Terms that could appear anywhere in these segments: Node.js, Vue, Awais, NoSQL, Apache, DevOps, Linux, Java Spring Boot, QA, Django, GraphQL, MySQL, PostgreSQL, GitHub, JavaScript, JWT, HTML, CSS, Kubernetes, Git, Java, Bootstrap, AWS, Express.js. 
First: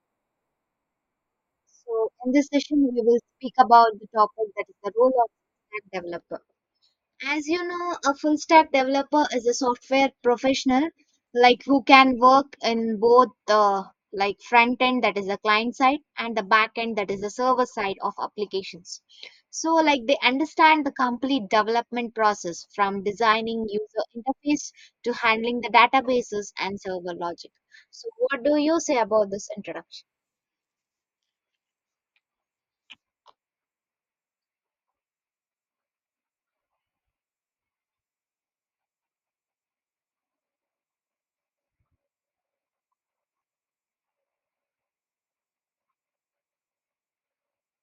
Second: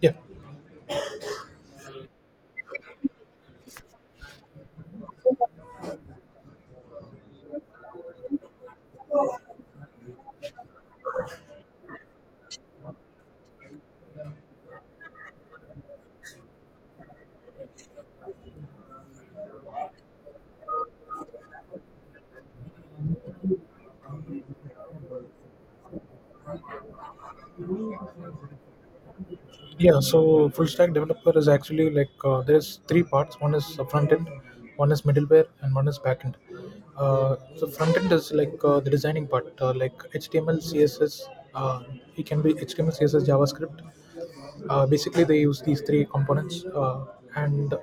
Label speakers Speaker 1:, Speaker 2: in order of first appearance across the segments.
Speaker 1: Yeah,
Speaker 2: So, in this session, we will speak about the topic that is the role of stack developer. As you know, a full stack developer is a software professional who can work in both the front end, that is the client side, and the back end, that is the server side of applications. So, like they understand the complete development process from designing user interface to handling the databases and server logic. So, what do you say about this
Speaker 1: yeah.
Speaker 2: introduction?
Speaker 1: So full stack developer is actually like there's three parts. One is the front end, one is middleware, and one is back end. So front end is like the designing part, like HTML, CSS. Uh, it can be HTML, CSS, JavaScript. Basically, they use these three components, and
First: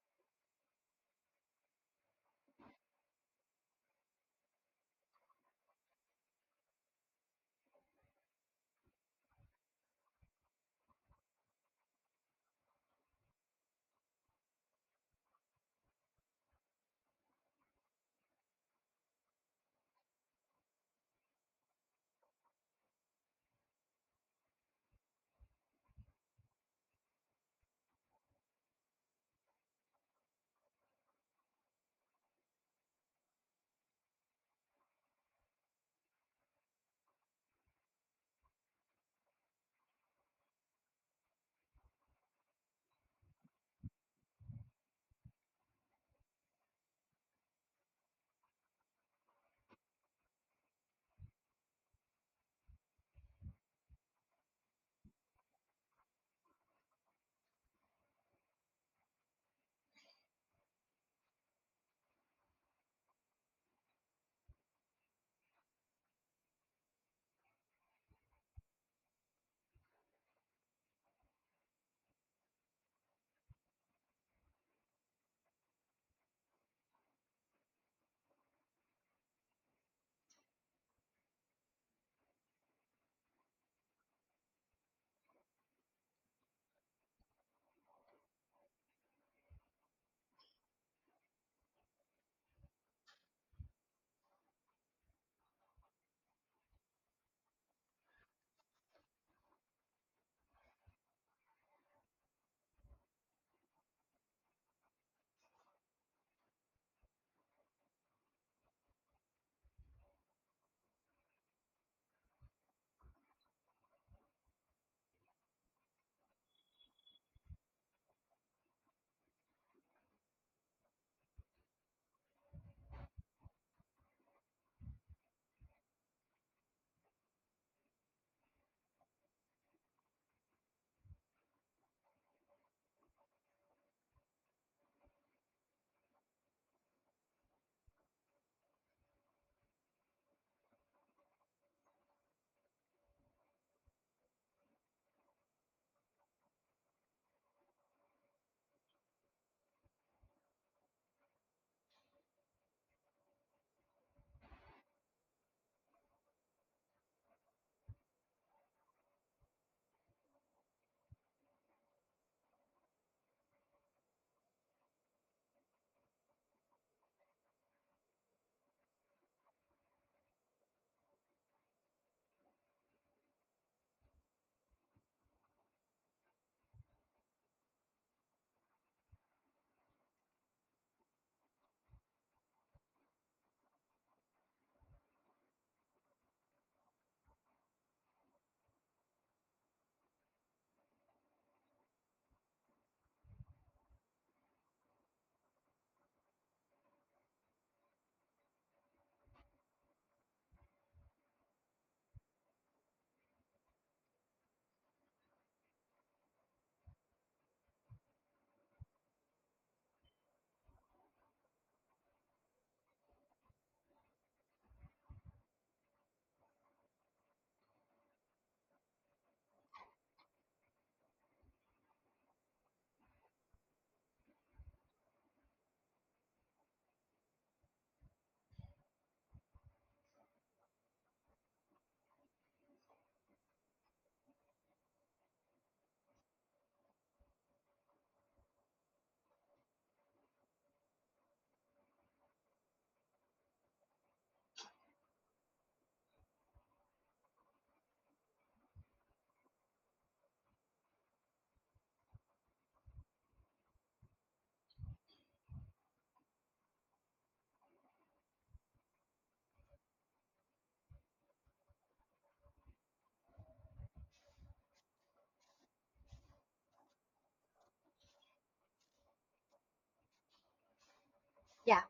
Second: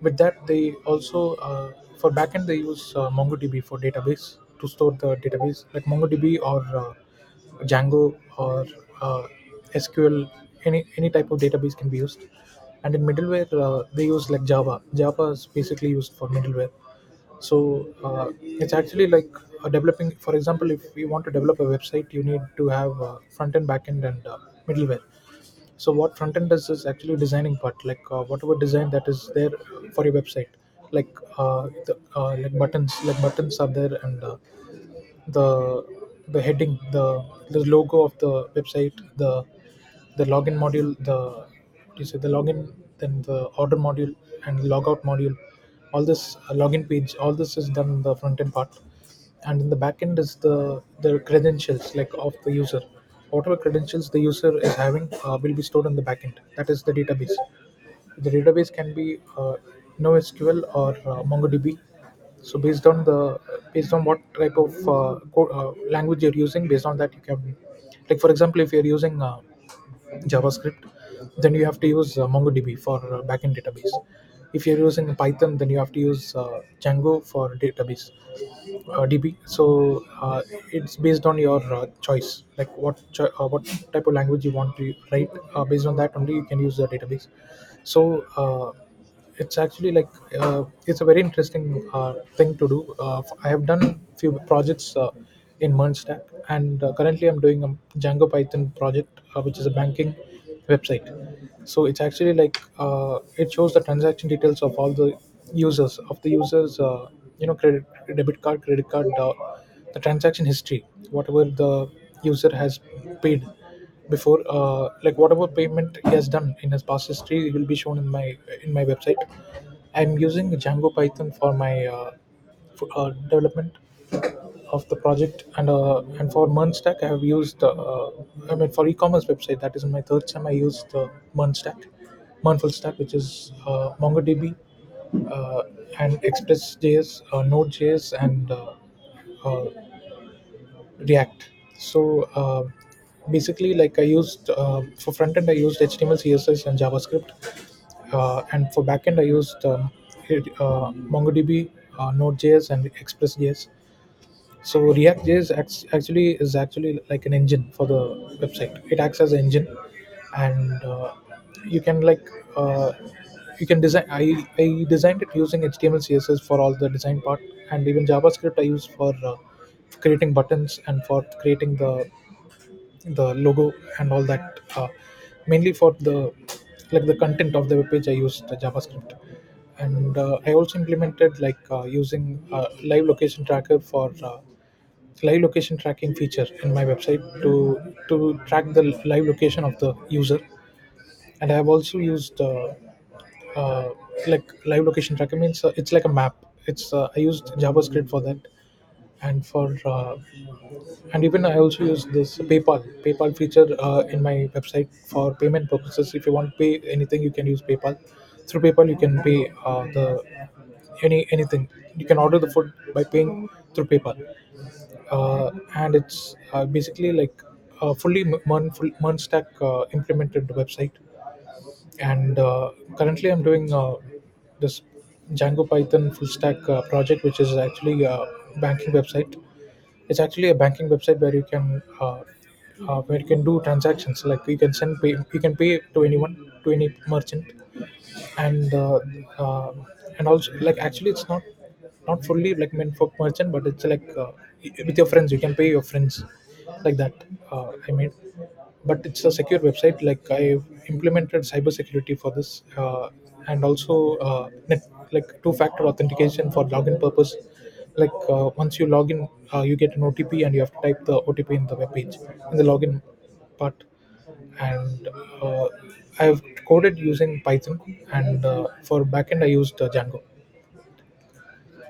Speaker 1: with that they also for backend they use mongodb for database to store the database like mongodb or django or uh, sql, any type of database can be used. And in middleware they use like java is basically used for middleware. So it's actually like a developing, for example, if you want to develop a website you need to have front end, back end, and middleware. So what front end does is actually designing part, like whatever design that is there for your website like like buttons, like buttons are there, and uh, the the heading, the logo of the website, the login module, the you say the login, then the order module and logout module. All this login page, all this is done in the front end part, and in the back end is the credentials like of the user. Whatever credentials the user is having will be stored in the back end. That is the database. The database can be NoSQL or MongoDB. So based on the based on what type of language you're using, based on that you can, like for example, if you're using JavaScript, then you have to use MongoDB for backend database. If you're using Python, then you have to use Django for database DB. So it's based on your choice, like what type of language you want to write. Based on that only, you can use the database. So it's actually like it's a very interesting thing to do. I have done few projects in Mernstack, and currently I'm doing a django python project which is a banking website. So it's actually like it shows the transaction details of all the users of the users you know, credit debit card, credit card, the transaction history, whatever the user has paid before. Like whatever payment he has done in his past history, it will be shown in my website. I'm using django python for my development of the project, and and for Mernstack I have used I mean for e-commerce website, that is my third time I used the Mernstack, Mernful Stack, which is MongoDB uh, and Express.js, Node.js, and uh, React. So basically, like I used for front end, I used HTML, CSS, and JavaScript, and for backend, I used MongoDB, Node.js, and Express.js. So actually is actually like an engine for the website. It acts as an engine. And you can like uh, you can design, I designed it using html css for all the design part, and even javascript I use for creating buttons, and for creating the logo and all that. Mainly for the like the content of the webpage I used the javascript. And I also implemented like using live location tracker for live location tracking feature in my website to track the live location of the user. And I have also used uh, like live location tracking means it's like a map. It's I used javascript for that. And for uh, and even I also use this paypal feature in my website for payment purposes. If you want to pay anything you can use paypal. Through paypal you can pay the anything. You can order the food by paying through paypal. And it's basically like a Mernstack implemented website. And currently, I'm doing this Django Python full stack project, which is actually a banking website. It's actually a banking website where you can do transactions. Like you can you can pay to anyone, to any merchant, and uh, uh, and also like actually it's not fully like meant for merchant, but it's like with your friends you can pay your friends like that. I made, but it's a secure website. Like I've implemented cybersecurity for this, and also uh, net, like two factor authentication for login purpose. Like once you log in, you get an otp and you have to type the otp in the web page in the login part. And uh, I've coded using Python, and for backend I used Django.
Speaker 2: Yeah.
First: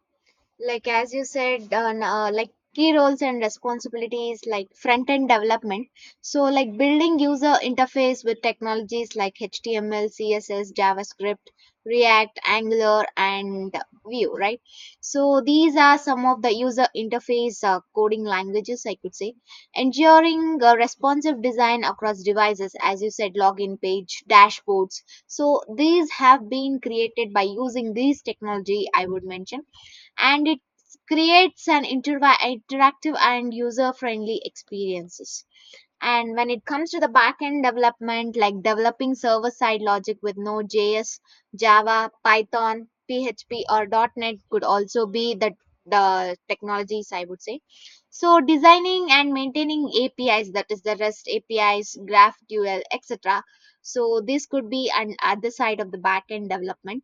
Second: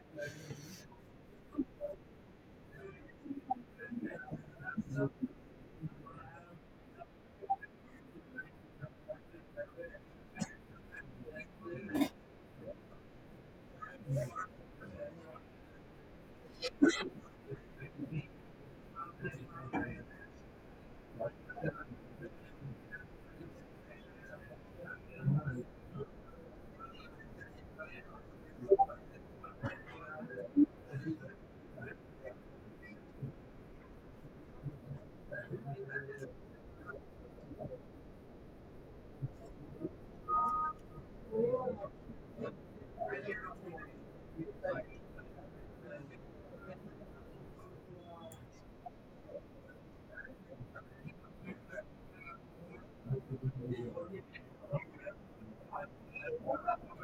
Speaker 2: Like as you said, like key roles and responsibilities like front end development. So, like building user interface with technologies like HTML, CSS, JavaScript React, Angular, and Vue, right? So these are some of the user interface coding languages, I could say. Ensuring responsive design across devices, as you said, login page, dashboards. So these have been created by using these technology, I would mention. And it creates an interactive and user friendly experiences. And when it comes to the backend development, like developing server side logic with Node.js, Java, Python, PHP, or Net could also be the technologies I would say. So designing and maintaining APIs, that is the REST APIs, GraphQL, etc. So this could be an other side of the backend development.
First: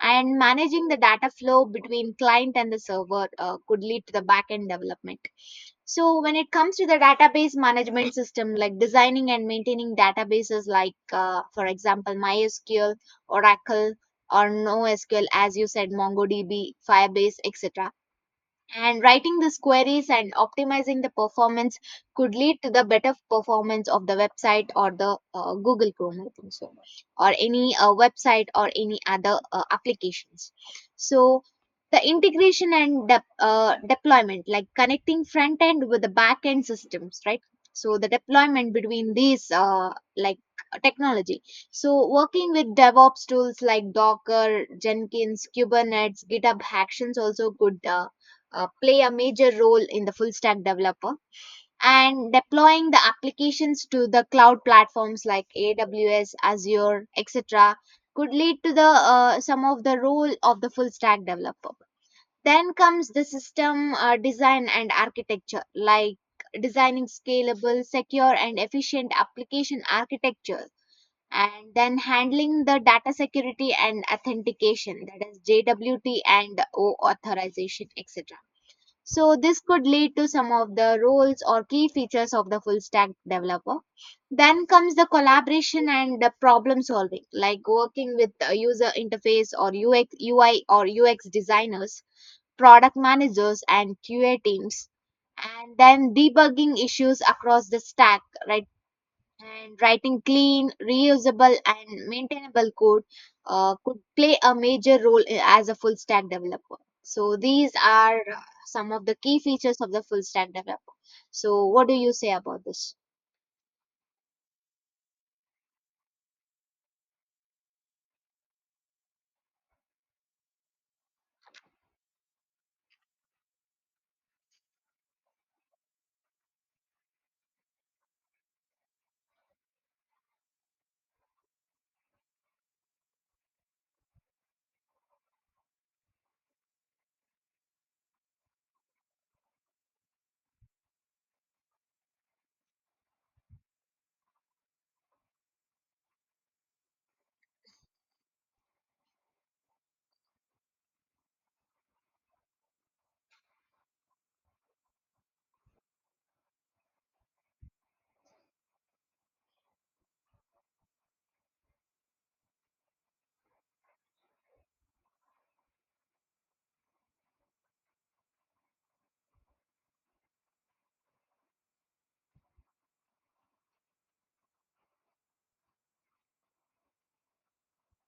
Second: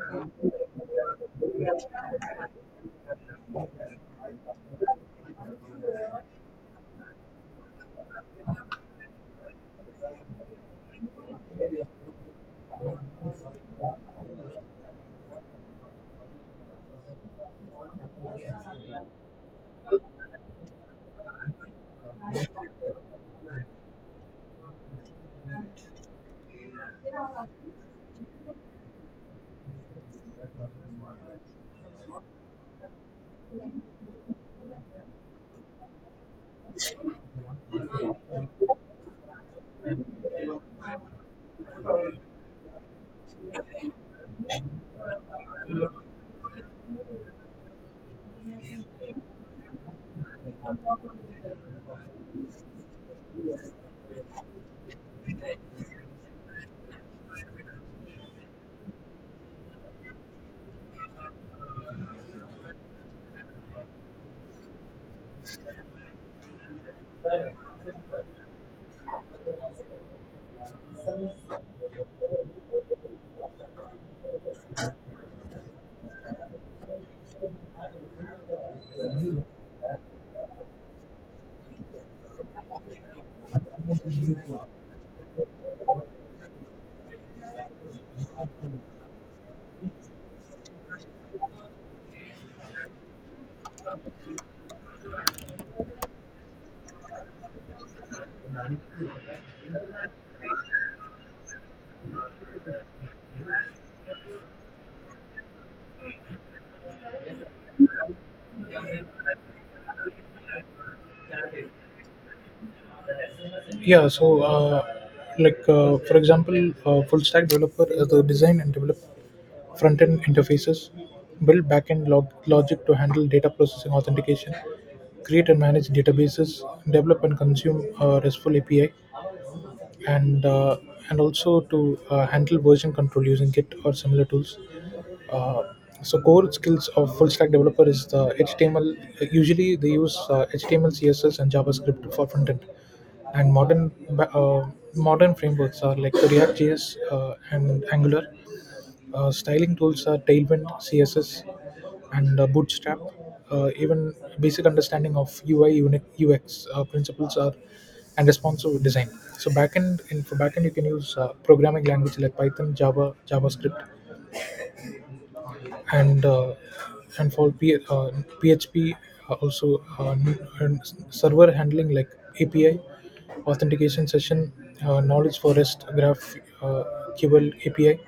Speaker 2: And managing the data flow between client and the server could lead to the backend development. So when it comes to the database management system, like designing and maintaining databases, like for example, MySQL, Oracle, or NoSQL, as you said, MongoDB, Firebase, etc. And writing these queries and optimizing the performance could lead to the better performance of the website or the Google Chrome, I think so, or any website or any other applications. So the integration and deployment, like connecting front end with the back end systems, right? So the deployment between these like technology. So working with DevOps tools like Docker, Jenkins, Kubernetes, GitHub Actions also could play a major role in the full stack developer. And deploying the applications to the cloud platforms like AWS, Azure, etc. could lead to the some of the role of the full stack developer. Then comes the system design and architecture, like designing scalable, secure, and efficient application architecture. And then handling the data security and authentication, that is JWT and O authorization, etc. So this could lead to some of the roles or key features of the full stack developer. Then comes the collaboration and the problem solving, like working with the user interface or UX, UI or UX designers, product managers, and QA teams. And then debugging issues across the stack, right? And writing clean, reusable, and maintainable code could play a major role as a full stack developer. So, these are some of the key features of the full stack developer. So, what do you say about this?
Speaker 1: Yeah, so like for example, full stack developer the design and develop front end interfaces, build backend logic to handle data processing authentication, create and manage databases, develop and consume RESTful API, and and also to handle version control using Git or similar tools. Uh, so core skills of full stack developer is the HTML. Usually they use HTML, CSS, and JavaScript for front end, and modern frameworks are like the React.js and Angular. Styling tools are Tailwind, CSS, and Bootstrap. Even basic understanding of UX principles are and responsive design. So backend in for backend you can use programming language like Python, Java, JavaScript, and and for PHP also server handling like API authentication session, knowledge for REST graph uh, QL API,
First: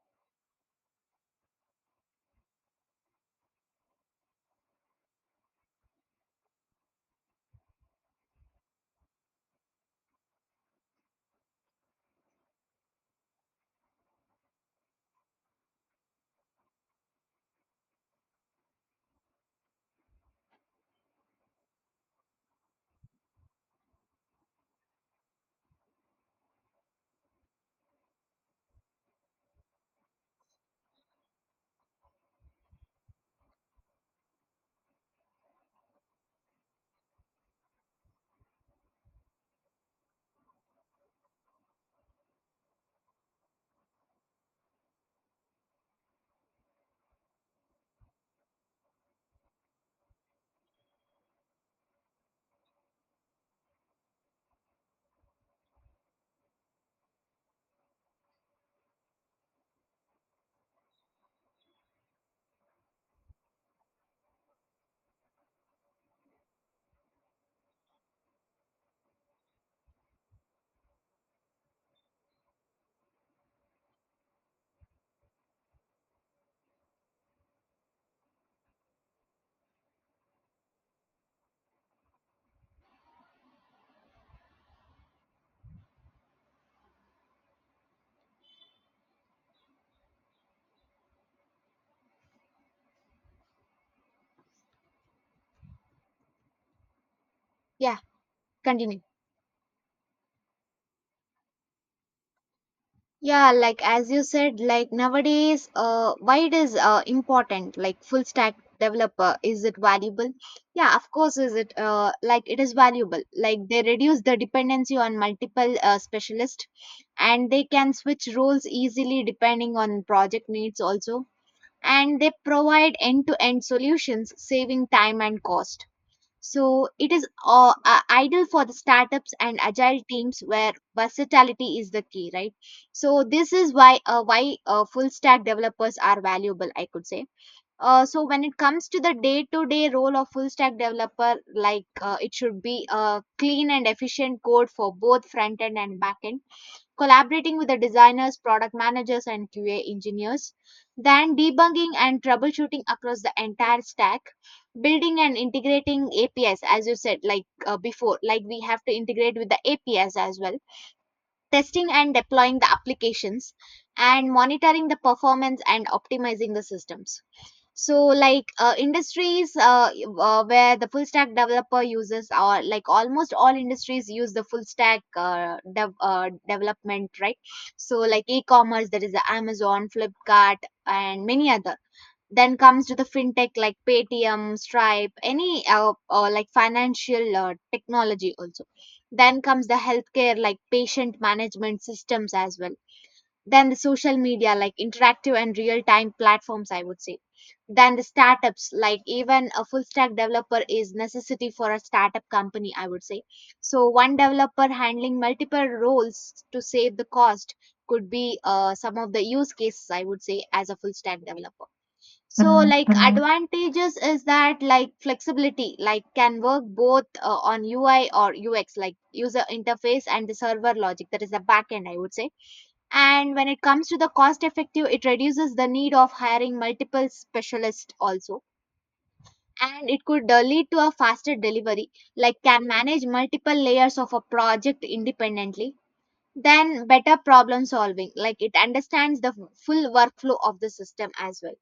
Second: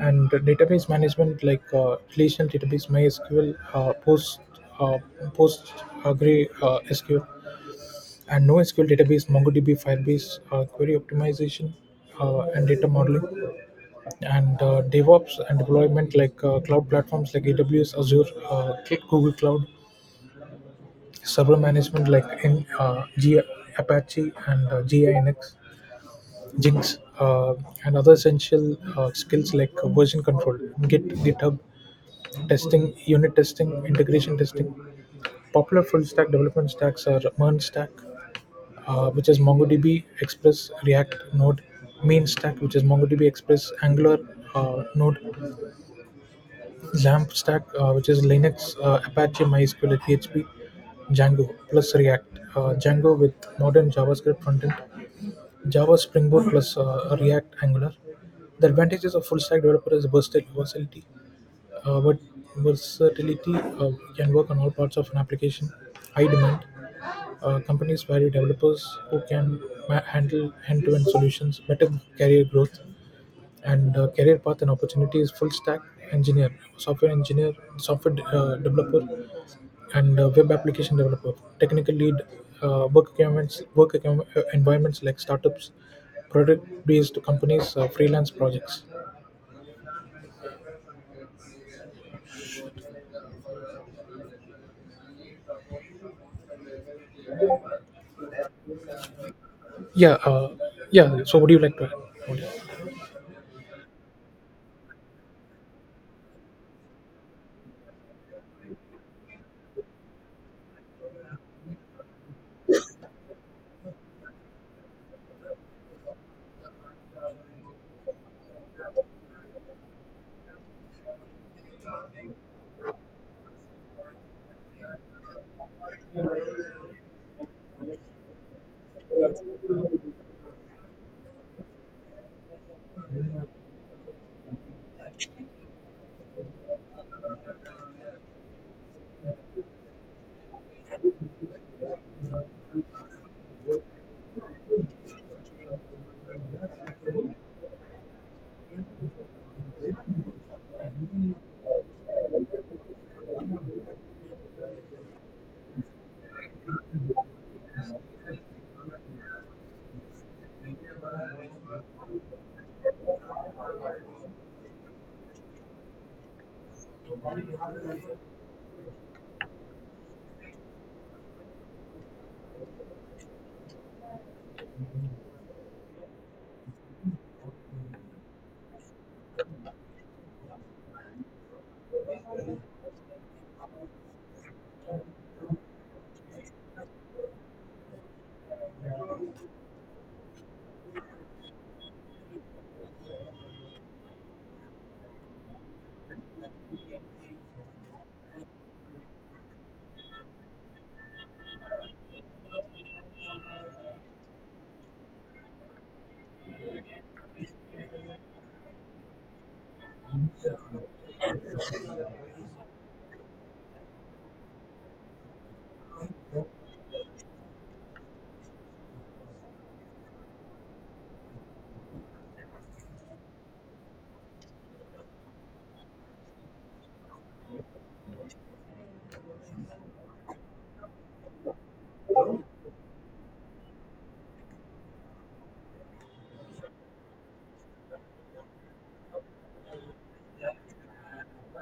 Speaker 1: and database management like relational database MySQL uh, post SQL and NoSQL database MongoDB Firebase, query optimization, and data modeling. And DevOps and deployment like cloud platforms like AWS, Azure, Google Cloud, server management like in Apache and Jinx, and other essential skills like version control, Git, GitHub, testing, unit testing, integration testing. Popular full stack development stacks are MERN stack, which is MongoDB, Express, React, Node, Main stack, which is MongoDB, Express, Angular, Node, XAMPP stack, which is Linux, Apache, MySQL, PHP, Django plus React. Django with modern JavaScript frontend, Java Spring Boot plus React Angular. The advantages of full stack developer is versatility. But versatility can work on all parts of an application. High demand. Companies value developers who can handle end-to-end solutions, better career growth, and career path and opportunity is full stack engineer, software engineer, software developer, and web application developer, technical lead. Work requirements, environments like startups, product based companies, freelance projects.
Speaker 2: Yeah, continue.
Speaker 1: Yeah uh, yeah so would you like to add? Would you-
Speaker 2: Yeah, like as you said, like nowadays, why it is important? Like full stack developer, is it valuable? Yeah, of course, is it like it is valuable. Like they reduce the dependency on multiple specialists, and they can switch roles easily depending on project needs also. And they provide end-to-end solutions, saving time and cost. So it is ideal for the startups and agile teams where versatility is the key, right? So this is why full stack developers are valuable, I could say. So when it comes to the day-to-day role of full stack developer, like it should be clean and efficient code for both front end and back end, collaborating with the designers, product managers, and QA engineers, then debugging and troubleshooting across the entire stack, building and integrating APIs, as you said, like before, like we have to integrate with the APIs as well, testing and deploying the applications, and monitoring the performance and optimizing the systems. So like industries where the full stack developer uses, or like almost all industries use the full stack development, right? So like e-commerce, that is the Amazon, Flipkart, and many other. Then comes to the fintech, like Paytm, Stripe, any like financial technology also. Then comes the healthcare, like patient management systems as well. Than the social media, like interactive and real time platforms, I would say. Than the startups, like even a full stack developer is necessity for a startup company, I would say. So one developer handling multiple roles to save the cost could be some of the use cases I would say as a full stack developer. So mhm, like mhm. Advantages is that like flexibility, like can work both on UI or UX, like user interface and the server logic, that is the backend, I would say. And when it comes to the cost effective, it reduces the need of hiring multiple specialists also. And it could lead to a faster delivery, like can manage multiple layers of a project independently. Then better problem solving, like it understands the full workflow of the system as well.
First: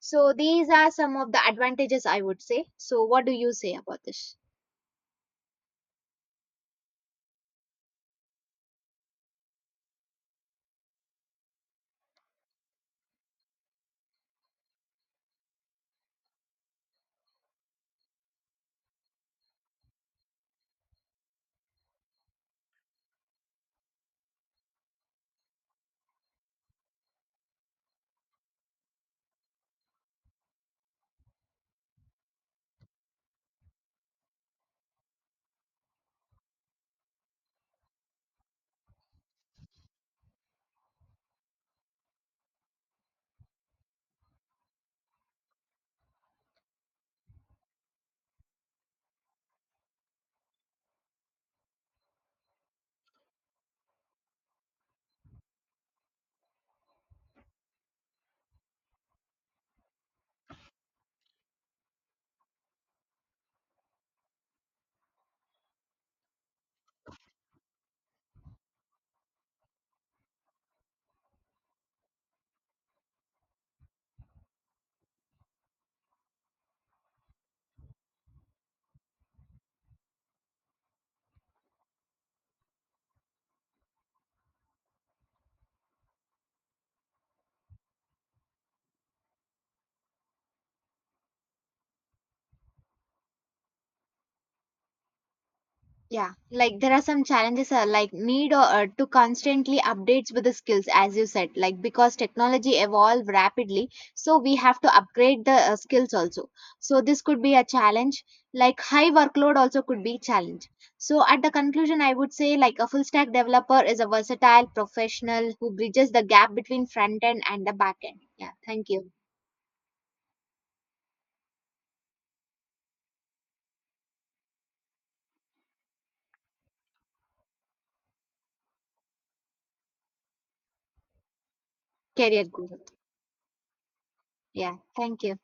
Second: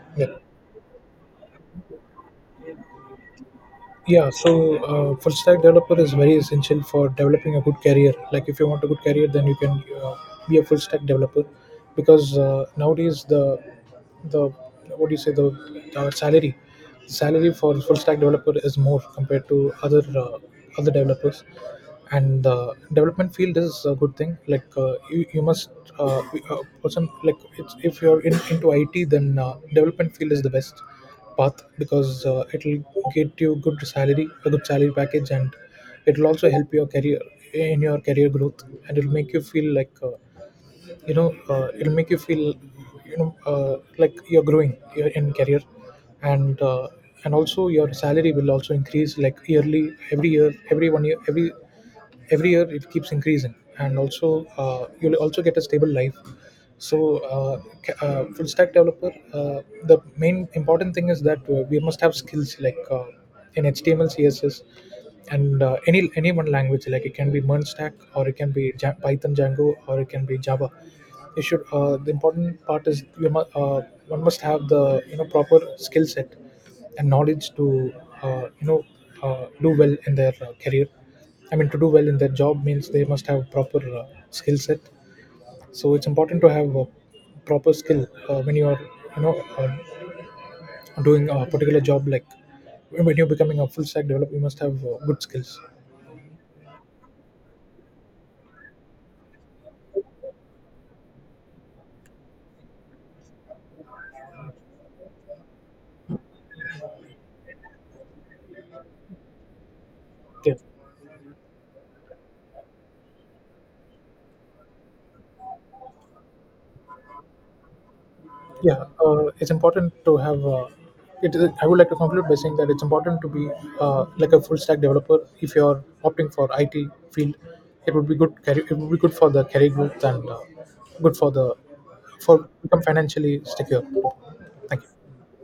Speaker 2: So
Speaker 1: yeah
Speaker 2: these are some of the advantages I would say. So what do you say about
Speaker 1: yeah,
Speaker 2: this?
Speaker 1: so full stack developer is very essential for developing a good career. Like if you want a good career then you can be a full stack developer, because nowadays the what do you say, the salary for full stack developer is more compared to other other developers. And the development field is a good thing. Like you must be a person like it's, if you're into it, then development field is the best path, because it'll get you good salary, a good salary package, and it'll also help your career growth, and it'll make you feel like it'll make you feel like you're in career. And and also your salary will also increase, like yearly, every year, every one year, every year it keeps increasing. And also you'll also get a stable life. So full stack developer, the main important thing is that we must have skills like in html css, and any one language, like it can be .MERN stack, or it can be python django, or it can be java. You should the important part is one must have the you know proper skill set and knowledge to uh, you know do well in their career. I mean, to do well in their job means they must have proper skill set. So it's important to have a proper skill when you are, you know, uh, doing a particular job. Like when you're becoming a full stack developer, you must have good skills.
Speaker 2: Yeah, like there are some challenges like need or, to constantly updates with the skills, as you said, like because technology evolve rapidly, so we have to upgrade the skills also. So this could be a challenge, like high workload also could be
Speaker 1: Yeah.
Speaker 2: challenge. So at the conclusion, I would say like a full stack developer is a versatile professional who bridges the gap between front end and the back end. Yeah,
Speaker 1: Yeah
Speaker 2: thank you.
Speaker 1: it's important to have I would like to conclude by saying that it's important to be like a full stack developer. If you're opting for it field, it would be good career, it would be good for the career growth, and good for the for
Speaker 2: Career guru.
Speaker 1: become financially secure.
Speaker 2: Yeah,
Speaker 1: Thank you.
Speaker 2: thank you.